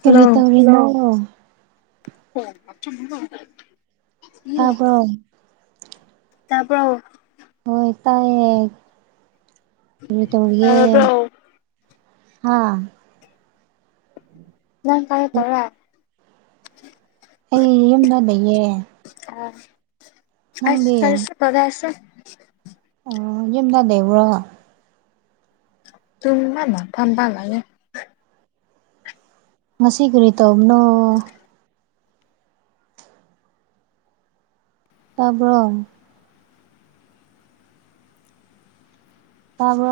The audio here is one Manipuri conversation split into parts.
ꯀꯔꯤ ꯍꯜꯂꯣ ꯇꯧꯔꯤ ꯍ ꯇꯥꯕ꯭ꯔꯣ ꯇꯥꯄ꯭ꯔꯣ ꯍꯣꯏ ꯇꯥꯏꯌꯦ ꯀꯔꯤ ꯇꯧꯔꯤꯒꯦ ꯇꯥꯔꯕ꯭ꯔꯣ ꯍꯥꯥ ꯅꯪ ꯀꯥꯏ ꯇꯧꯔꯦ ꯑꯩ ꯌꯨꯝꯗ ꯂꯩꯌꯦ ꯑ ꯑꯁ ꯅꯪꯗꯤ ꯐꯔꯁ ꯄꯗꯁꯣ ꯑꯣ ꯌꯦꯗ ꯗꯦꯕ꯭ꯔ ꯇꯨꯝꯃꯅꯥꯝ ꯐꯕꯉꯥꯏꯌꯦ ꯉꯁꯤ ꯀꯔꯤ ꯇꯧꯕꯅꯣ ꯇꯥꯕ꯭ꯔꯣ ꯇꯥꯕꯣ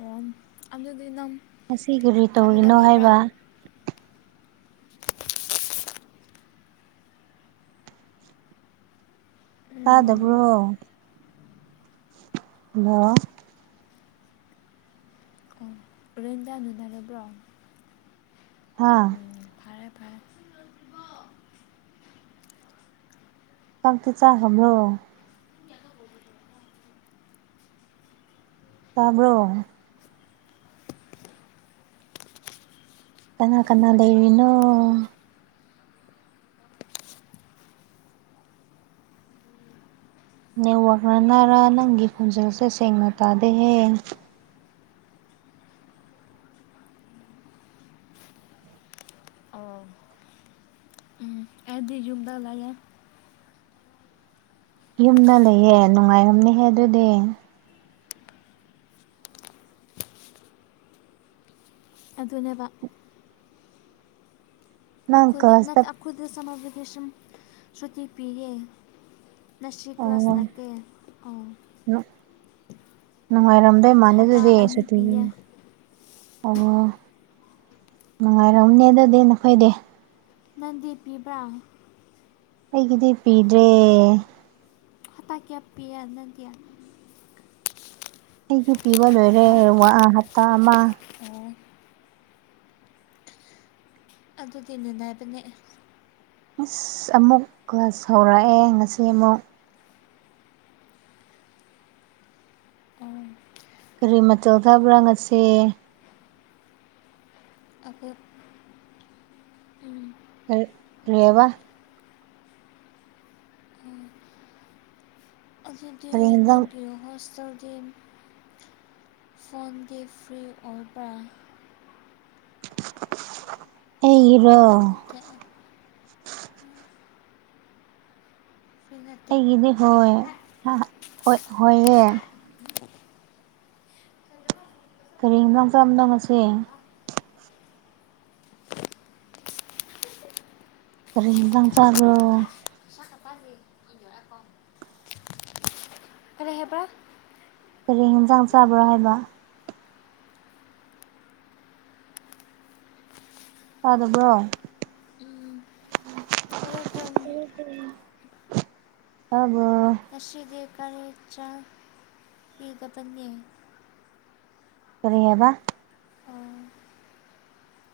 ꯑꯣ ꯑꯗꯨ ꯅꯝ ꯉꯁꯤ ꯀꯔꯤ ꯇꯧꯔꯤꯅꯣ ꯍꯥꯏꯕ ꯇꯥꯗꯕ꯭ꯔꯣ ꯎꯝ ꯍꯜꯂꯣ ꯔꯦꯟꯖꯥ ꯅꯨꯅꯔꯕ꯭ꯔꯣ ꯍꯥꯥ ꯎꯝ ꯐꯔꯦ ꯐꯔꯦ ꯆꯥꯛꯇꯤ ꯆꯥꯈ꯭ꯔꯕꯣ [inaudible] ꯇꯥꯕ꯭ꯔꯣ [unintelligible] ꯀꯅꯥ ꯀꯅꯥ ꯂꯩꯔꯤꯅꯣ ꯅꯦꯠꯋꯥꯛꯅꯔ ꯅꯪꯒꯤ ꯈꯣꯟꯖꯦꯜꯁꯦ ꯁꯦꯡꯅ ꯇꯥꯗꯦꯍꯦ ꯑꯣ ꯎ ꯑꯗꯤ ꯌꯨꯝꯗ ꯂꯦ ꯌꯨꯝꯗ ꯂꯩꯌꯦ ꯅꯨꯡꯉꯥꯏꯔꯝꯅꯤꯍꯦ ꯑꯗꯨꯗꯤ ꯑꯗꯨꯅꯦꯕ ꯅꯪ ꯑꯩꯈꯣꯏꯗ ꯀ꯭ꯂꯥꯁꯇ ꯅꯠꯇ ꯑꯩꯈꯣꯏꯗ ꯁꯃꯕꯤꯗꯤꯁꯝ ꯁꯨꯇꯤ ꯄꯤꯌꯦ ꯅꯁꯤꯔꯤ ꯀ꯭ꯂ ꯀ꯭ꯂꯥꯁ ꯑꯣ ꯅꯀꯦ ꯑꯥꯎ ꯅꯨꯡꯉꯥꯏꯔꯝꯗꯣꯏ ꯏ ꯍꯞꯇꯥ ꯃꯥꯟꯅꯤꯗꯗꯤ ꯑꯅꯤ ꯁꯇꯤ ꯄꯤꯌꯦ ꯑꯣ ꯅꯨꯡꯉꯥꯏꯔꯝꯅꯦ ꯑꯗꯨꯗꯤ ꯅꯈꯣꯏꯗꯤ ꯅꯟꯗꯤ ꯄꯤꯕ꯭ꯔꯥ ꯑꯩꯒꯤꯗꯤ ꯄꯤꯗ꯭ꯔꯦ ꯍꯇꯥ ꯀꯌꯥ ꯄꯤꯌꯥ ꯅꯗꯤꯌꯥ ꯑꯩꯁꯨ ꯄꯤꯕ ꯂꯣꯏꯔꯦ ꯋꯥ ꯍꯞꯇꯥ ꯑꯃ ꯑ ꯑꯗꯨꯗꯤꯅꯦꯅꯦ ꯍꯥꯏꯕꯅꯦ ꯏꯁꯁ ꯑꯃꯨꯛ ꯀ꯭ꯂꯁ ꯍꯧꯔꯛꯑꯦ ꯉꯁꯤ ꯑꯃꯨꯛ ꯑꯣ ꯀꯔꯤ ꯃꯇꯆꯜ ꯊꯥꯕ꯭ꯔꯥ ꯉꯁꯦ ꯑꯈꯣ ꯔꯦꯕ ꯑꯗꯨꯗꯤ ꯀꯔꯤ ꯌꯦꯟꯖꯥꯡ ꯅꯪꯒꯤ ꯍꯣꯁꯇꯦꯜꯗꯤ ꯐꯣꯟꯒꯤ ꯐ꯭ꯔꯤ ꯐꯪꯄ꯭ꯔ ꯑꯣ ꯑꯩꯒꯤꯗꯣ [unintelligible] ꯐ꯭ꯔꯤ ꯅꯠꯇꯦ ꯑꯩꯒꯤꯗꯤ ꯑꯣ ꯍꯣꯏ ꯍꯣꯏꯌꯦ ꯇꯔꯦꯡꯗꯪ ꯆꯠꯂꯝꯗꯪ ꯉꯁꯦ ꯀꯔꯤ ꯍꯤꯟꯖꯪ ꯆꯥꯕ꯭ꯔꯣ ꯆꯛꯀ ꯆꯥꯗꯦ ꯀꯣ ꯑꯔꯦ ꯍꯥꯏꯕꯥ ꯀꯔꯤ ꯍꯤꯟꯖꯥꯡ ꯆꯥꯕ꯭ꯔꯥ ꯍꯥꯏꯕ ꯇꯥꯗꯕ꯭ꯔꯣ ꯑꯗꯨꯗ [unintelligible] ꯇꯥꯕ꯭ꯔꯣ ꯉꯁꯤꯗꯤ ꯀꯔꯤ ꯆꯥꯏ ꯄꯤꯗꯄꯅꯦ ꯀꯔꯤ ꯍꯥꯏꯕ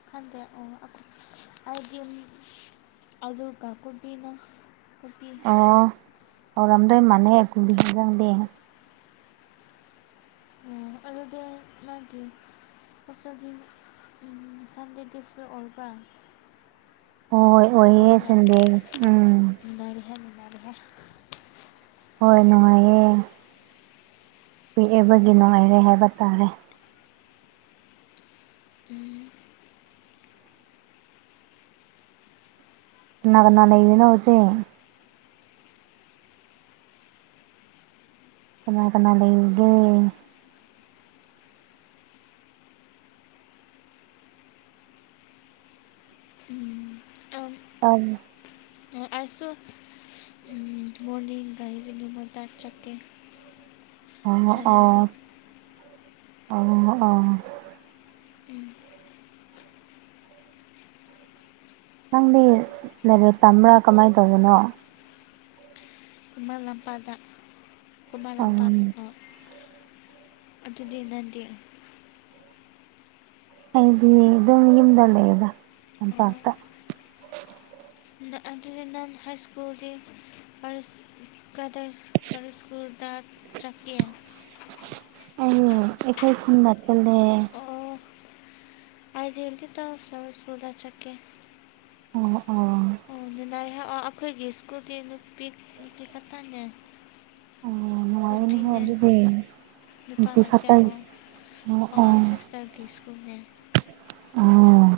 [unintelligible] ꯍꯥꯏꯗꯤ ꯑꯂꯨꯀ ꯀꯣꯕꯤꯅ ꯀꯣꯕꯤ ꯑꯣ ꯍꯥꯎꯔꯝꯗꯣꯏ ꯃꯥꯥꯟꯂꯦꯍꯦ ꯀꯨꯕꯤ ꯍꯦꯟꯖꯥꯡꯗꯤ ꯑꯗꯨꯗ ꯃꯥꯒꯤ ꯍꯣꯁꯇꯦꯜꯗꯤ ꯎꯝ ꯁꯟꯗꯦꯗꯤ ꯐ꯭ꯔꯤ ꯑꯣꯕ꯭ꯔꯥ ꯍꯣꯏ ꯐꯔꯤ ꯑꯣꯏꯌꯦ ꯁꯟꯗꯦ ꯎꯝ ꯅꯨꯡꯉꯥꯏꯔꯦꯍꯦ ꯅꯨꯡꯉꯥꯏꯔꯦꯍꯦ ꯍꯣꯏ ꯅꯨꯡꯉꯥꯏꯌꯦ ꯄꯤꯛꯑꯦꯕꯒꯤ ꯅꯨꯡꯉꯥꯏꯔꯦ ꯍꯥꯏꯕ ꯇꯥꯔꯦ ꯀꯅꯥ ꯀꯅꯥ ꯂꯩꯔꯤꯅꯣ ꯏꯆꯦ ꯀꯅꯥ ꯀꯅꯥ ꯂꯩꯒꯦ [unintelligible] [inaudible] ꯑꯁꯨ ꯎꯝ ꯃꯣꯔꯅꯤꯡꯒ ꯏꯚꯅꯤꯡꯒ ꯇ ꯆꯠꯀꯦ ꯑꯣ ꯑꯣ ꯑꯣ ꯑꯣ ꯅꯪꯗꯤ ꯂꯥꯏꯔꯤꯛ ꯇꯝꯕ꯭ꯔꯥ ꯀꯃꯥꯏ ꯇꯧꯕꯅꯣ ꯈꯨꯃꯜ ꯂꯝꯄꯥꯛꯗ ꯈꯨꯃꯜ ꯎꯝ ꯂꯝꯄꯥꯛ ꯑꯥ ꯑꯗꯨꯗꯤ ꯅꯪꯗꯤ ꯑꯩꯗꯤ ꯑꯗꯨꯝ ꯌꯨꯝꯗ ꯂꯩꯕ ꯇꯝꯄꯥꯛꯇ ꯑꯗꯨꯗꯤ ꯅꯪ ꯍꯥꯏ ꯁ꯭ꯀꯨꯜꯒꯤ [unintelligible] ꯀꯗ ꯀꯔꯤ ꯁꯀꯨ꯭ꯜ ꯗ ꯆꯠꯀꯦ ꯑꯩꯅꯦ ꯑꯩꯈꯣꯏ ꯈꯨꯟꯗ ꯆꯠꯂꯦ ꯑꯥꯏꯗꯦꯜꯇꯤꯗ ꯐ꯭ꯂꯥꯋꯔꯁ ꯁꯀꯨꯜ ꯆꯠꯀꯦ ꯑꯣ ꯑꯣ [unintelligible] ꯑꯩꯈꯣꯏꯒꯤ ꯁ꯭ꯀꯨꯜꯗꯤ ꯅꯨꯄꯤ ꯅꯨꯄꯤ ꯈꯛꯇꯪꯅꯦ ꯑꯣ ꯅꯨꯡꯉꯥꯏꯔꯅꯤꯍꯦ ꯅꯨꯄꯤꯅꯦ ꯑꯗꯨꯗꯤ ꯅꯨꯄꯥ ꯅꯨꯄꯤ ꯉꯥꯛꯇꯥ ꯈꯛꯇ ꯑꯣ ꯑꯣ ꯑꯣ ꯁꯤꯁꯇꯔꯒꯤ ꯁ꯭ꯀꯨꯜꯅꯦ ꯑꯣ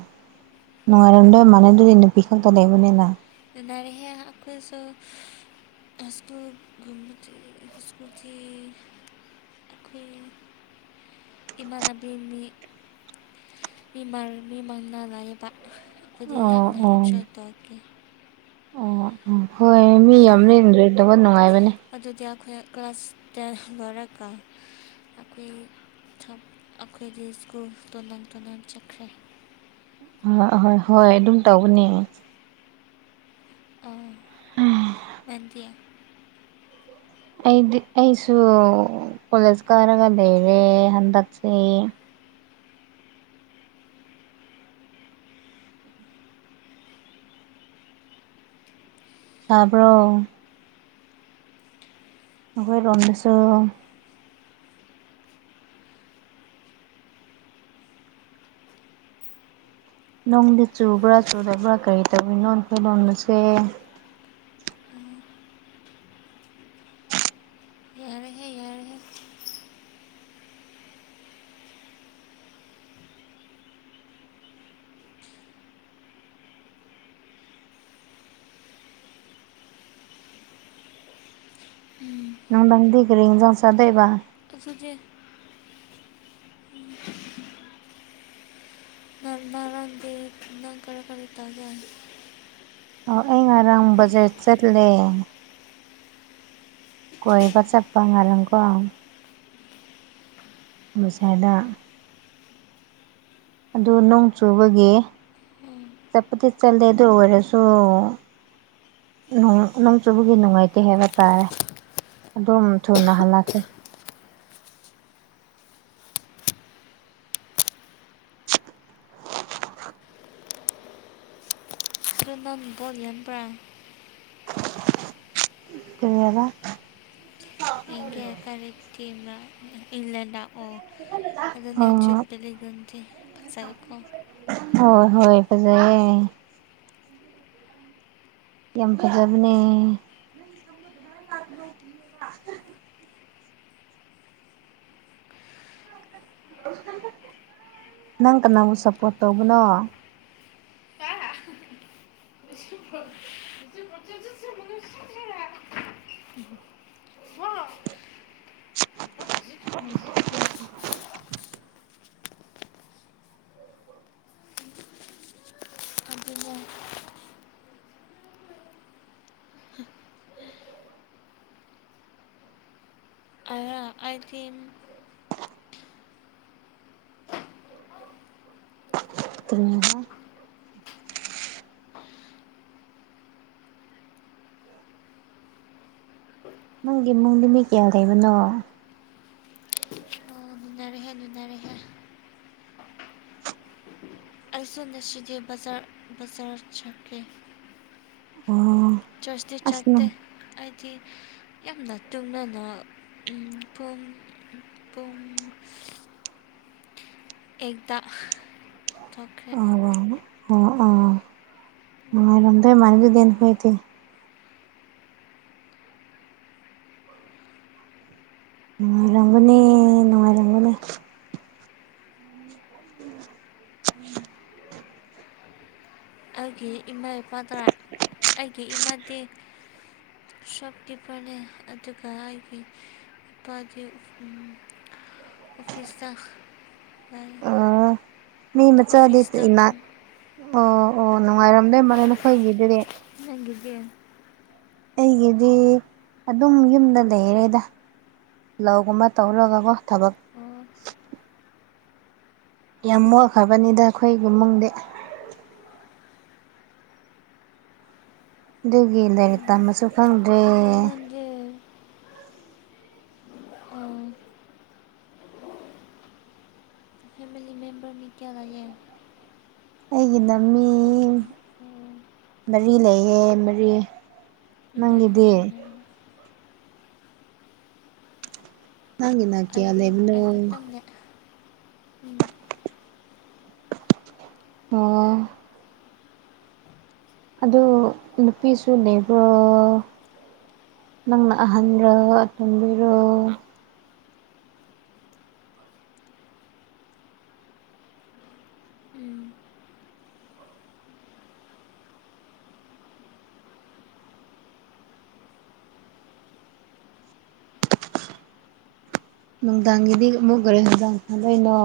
ꯅꯨꯉꯥꯏꯔꯣꯝꯗꯣꯏ ꯃꯥꯅꯦ ꯑꯗꯨꯗꯤ ꯅꯨꯄꯤꯈꯛꯇ ꯂꯩꯕꯅꯦꯅ [unintelligible] ꯑꯩꯈꯣꯏꯁꯨ ꯍꯥꯏꯁꯀꯨꯜꯒꯨꯝꯕꯗꯤ ꯁꯀꯨ꯭ꯜꯗꯤ ꯑꯩ ꯏꯃꯥꯟꯅꯕꯤꯅꯤ ꯃꯤ ꯃꯥꯡ ꯃꯤ ꯃꯉꯥ ꯂꯥꯏꯕ ꯑꯗꯨꯗꯤ ꯑꯣ ꯌꯥꯝꯅ ꯑꯣ ꯏꯟꯖꯣꯏ ꯇꯧꯕꯒꯤ ꯑꯣ ꯑꯣ ꯍꯣꯏ ꯃꯤ ꯌꯥꯝ ꯂꯦꯟꯗ꯭ꯔ [unintelligible] ꯅꯨꯡꯉꯥꯏꯕꯅꯦ ꯑꯗꯨꯗꯤ ꯑꯩꯈꯣꯏ ꯀ꯭ꯂꯥꯁ ꯇꯦꯟ ꯂꯣꯏꯔꯒ ꯑꯩꯈꯣꯏ ꯑꯩꯈꯣꯏꯗꯤ ꯁ꯭ꯀꯨꯜ ꯇꯣꯉꯥꯟ ꯇꯣꯉꯟ ꯆꯠꯈ꯭ꯔꯦ ꯑꯥ ꯍꯣꯏ ꯍꯣꯏ ꯑꯗꯨꯝ ꯇꯧꯕꯅꯦ ꯑꯥ ꯅꯪꯗꯤ ꯑꯩꯗꯤ ꯑꯩꯁꯨ ꯀꯣꯂꯦꯖ ꯀꯥꯔꯒ ꯂꯩꯔꯦ ꯍꯟꯗꯛꯁꯦ ꯇꯥꯕ꯭ꯔꯣ ꯑꯩꯈꯣꯏꯔꯣꯝꯗꯁꯨ ꯅꯣꯡꯗꯤ ꯆꯨꯕ꯭ꯔꯥ ꯆꯨꯗꯕ꯭ꯔꯥ ꯀꯔꯤ ꯇꯧꯔꯤꯅꯣ ꯑꯩꯈꯣꯏ ꯅꯣꯡꯗꯁꯦ ꯌꯥꯔꯦꯍꯦ ꯌꯥꯔꯦꯍꯦ ꯅꯨꯡꯗꯥꯡꯗꯤ ꯀꯔꯤ ꯍꯤꯟꯖꯥꯡ ꯆꯥꯗꯣꯏꯕ [unintelligible] [unintelligible] ꯅꯪ ꯀꯔꯤ ꯀꯔꯤ ꯇꯧꯕ꯭ꯔꯥ ꯑꯣ ꯑꯩ ꯉꯔꯥꯡ ꯕꯖꯥꯔ ꯆꯠꯂꯦ ꯀꯣꯏꯕ ꯆꯠꯄ ꯉꯔꯨꯀꯣ ꯕꯖꯥꯔꯗ ꯑꯗꯨ ꯅꯣꯡ ꯆꯨꯕꯒꯤ ꯆꯞꯗꯤ ꯆꯜꯗꯦ ꯑꯗꯨ ꯑꯣꯔꯁꯨ ꯅꯣꯡ ꯅꯣꯡ ꯆꯨꯕꯒꯤ ꯅꯨꯡꯉꯥꯏꯇꯦ ꯍꯥꯏꯕ ꯇꯥꯔꯦ ꯑꯗꯨꯝ ꯊꯨꯅ ꯍꯜꯂꯀꯦ [unintelligible] ꯀꯔꯤꯑꯥꯕ ꯑꯩꯒꯤꯌꯥ ꯀꯔꯦ ꯇꯤꯃꯦ ꯏꯪꯂꯦꯟꯗ ꯑꯣ ꯑꯣ ꯑꯗꯨꯅꯆꯠꯕꯂꯒꯗꯤ ꯐꯁꯥꯏꯀꯣ [unintelligible] ꯍꯣꯏ ꯍꯣꯏ ꯐꯖꯩꯌꯦ ꯌꯥꯝ ꯐꯖꯕꯅꯦ ꯙ ꯔ [unintelligible] ꯅꯪ ꯀꯅꯥꯕꯨ ꯁꯞꯄꯣꯔꯠ ꯇꯧꯕꯅꯣ ꯃꯠꯁꯨ ꯆꯖ ꯃꯅꯨꯡ ꯁꯟꯖ꯭ꯔꯥ [unintelligible] [unintelligible] ꯑꯗꯨꯕꯨ [inaudible] [unintelligible] ꯎꯝ ꯅꯪꯒꯤ ꯏꯃꯨꯡꯗꯤ ꯃꯤ ꯀꯌꯥ ꯂꯩꯕꯅꯣ ꯑꯣ ꯑꯗꯨꯅ ꯔꯍꯦ ꯅꯨꯅꯨꯡꯅꯔꯦꯍꯦ ꯑꯩꯁꯨ ꯉꯁꯤꯗꯤ ꯕꯖꯥꯔ ꯕꯖꯥꯔ ꯆꯠꯀꯦ ꯎꯨꯝ ꯆꯔꯁꯇꯤ ꯆꯠꯇꯦ ꯍꯥꯏꯗꯤ ꯌꯥꯝꯅ ꯇꯨꯅꯅ ꯎꯨꯝ ꯄꯨꯡ ꯄꯨꯡ ꯑꯦꯠꯇꯥ ꯑ ꯑꯣ ꯅꯨꯡꯉꯥꯏꯔꯝꯗꫭꯏ ꯃꯥꯜꯂꯦ ꯅꫭꯏꯗꯤ ꯅꯨꯡꯉꯥꯏꯔꯝꯒꯅꯦ ꯅꯨꯡꯉꯥꯏꯔꯝꯒꯅꯦ ꯑꯩꯒꯤ ꯏꯃꯥ ꯏꯄꯥꯗꯔ ꯑꯩꯒꯤ ꯏꯃꯗꯤ ꯁꯣꯞꯀꯤꯄꯔꯅꯦ ꯑꯗꯨꯒ ꯑꯩꯕꯤ ꯏꯄꯥꯗꯤ ꯎꯨꯝ ꯑꯣꯐꯤꯁ ꯗ ꯂꯩ ꯑꯥ ꯃꯤ ꯃꯆꯥꯗꯤ ꯑꯣꯐꯤꯁꯇ ꯏꯃꯥ ꯑꯣ ꯑꯣ ꯅꯨꯡꯉꯥꯏꯔꯝꯗꯣꯏ ꯃꯥꯅꯦ ꯅꯈꯣꯏꯒꯤꯗꯨꯗꯤ ꯅꯪꯒꯤꯗꯤ ꯑꯩꯒꯤꯗꯤ ꯑꯗꯨꯝ ꯌꯨꯝꯗ ꯂꯩꯔꯦꯗ ꯂꯧꯒꯨꯝꯕ ꯇꯧꯔꯨꯔꯒꯀꯣ ꯊꯕꯛ ꯑꯣ ꯌꯥꯝ ꯃꯣꯠꯈ꯭ꯔꯕꯅꯤꯗ ꯑꯩꯈꯣꯏ ꯏꯃꯨꯡꯗꯤ ꯑꯗꯨꯒꯤ ꯂꯥꯏꯔꯤꯛ ꯇꯝꯕꯁꯨ ꯐꯪꯗ꯭ꯔꯦ ꯒꯤ ꯑꫭ ꯐꯦꯃꯤꯂꯤ ꯃꯦꯝꯕꯔ ꯃꯤ ꯀꯌꯥꯂꯩꯒꯦ ꯑꯩꯒꯤꯅ ꯃꯤ ꯎꯝ ꯎꯝ ꯑꯣ ꯃꯔꯤ ꯂꯩꯌꯦ ꯃꯔꯤ ꯅꯨꯡꯉꯥꯏꯔꯦ ꯅꯪꯒꯤꯗꯤ ꯅꯨꯡꯉꯥꯏꯔꯦ ꯅꯪꯒꯤꯅ ꯑꯩꯗꯤ ꯑꯩ ꯀꯌꯥꯂꯩꯕꯅꯣ ꯈꯛꯇꯪꯅꯦ ꯎꯝ ꯑꯣ ꯑꯗꯨ ꯅꯨꯄꯤꯁꯨ ꯂꯩꯕ꯭ꯔꯣ ꯅꯪꯅ ꯑꯍꯟꯔꯣ ꯑꯇꯨꯝꯕꯤꯔꯣ ꯎꯝ ꯅꯨꯡꯗꯥꯡꯒꯤꯗꯤ ꯑꯃꯨꯛ ꯀꯔꯤ ꯍꯦꯟꯖꯥꯡ ꯊꯣꯡꯗꯣꯏꯅꯣ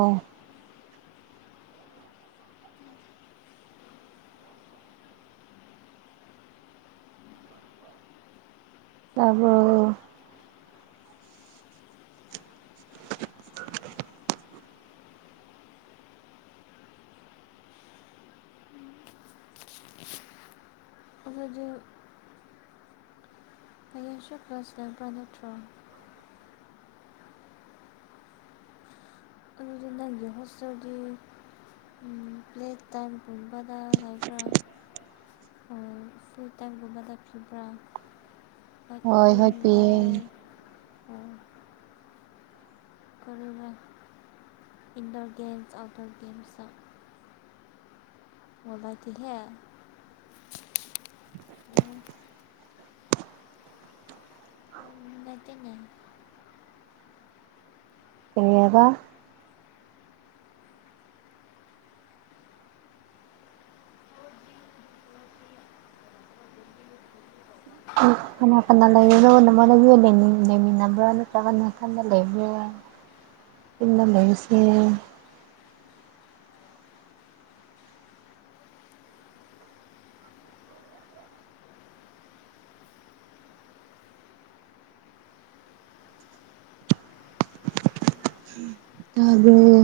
ꯇꯥꯕꯔꯣ ꯑꯈꯣꯏꯗꯤ ꯍꯌꯦꯡꯁꯨ ꯀꯂꯥꯁ ꯂꯩꯕ꯭ꯔꯥ ꯅꯠꯇ꯭ꯔꯣ ꯑꯗꯨꯗꯤ ꯅꯪꯒꯤ ꯍꯣꯁꯇꯦꯜꯗꯤ ꯄ꯭ꯂꯦ ꯇꯥꯏꯝ ꯄꯨꯟꯕꯗ ꯂꯩꯕ꯭ꯔꯥ ꯐ꯭ꯔꯤ ꯇꯥꯏꯝꯒꯨꯝꯕꯗ ꯄꯤꯕ꯭ꯔꯥ ꯀ ꯍꯣꯏ ꯍꯣꯏ ꯄ꯭ꯂꯦꯕꯣ ꯄꯤꯌꯦ ꯀꯔꯤꯔ ꯏꯟꯗꯣꯔ ꯒꯦꯝꯁ ꯑꯥꯎꯠꯗꯣꯔ ꯒꯦꯝꯁ ꯃꯕꯥꯥꯏꯗꯤꯍꯦ ꯎ ꯗꯤꯅꯦ ꯀꯔꯤ ꯍꯥꯏꯕ ꯀꯅꯥ ꯀꯅꯥ ꯂꯩꯔꯤꯔꯣ ꯅꯃꯥꯟꯅꯕꯤꯒ ꯂꯩꯃꯤꯟ ꯂꯩꯃꯤꯟ ꯅꯕ꯭ꯔ ꯅꯠꯇꯔꯒ ꯅꯥꯊꯟ ꯂꯩꯕ꯭ꯔ ꯏꯪꯅ ꯂꯩꯁꯦ ꯇꯥꯕꯔꯣ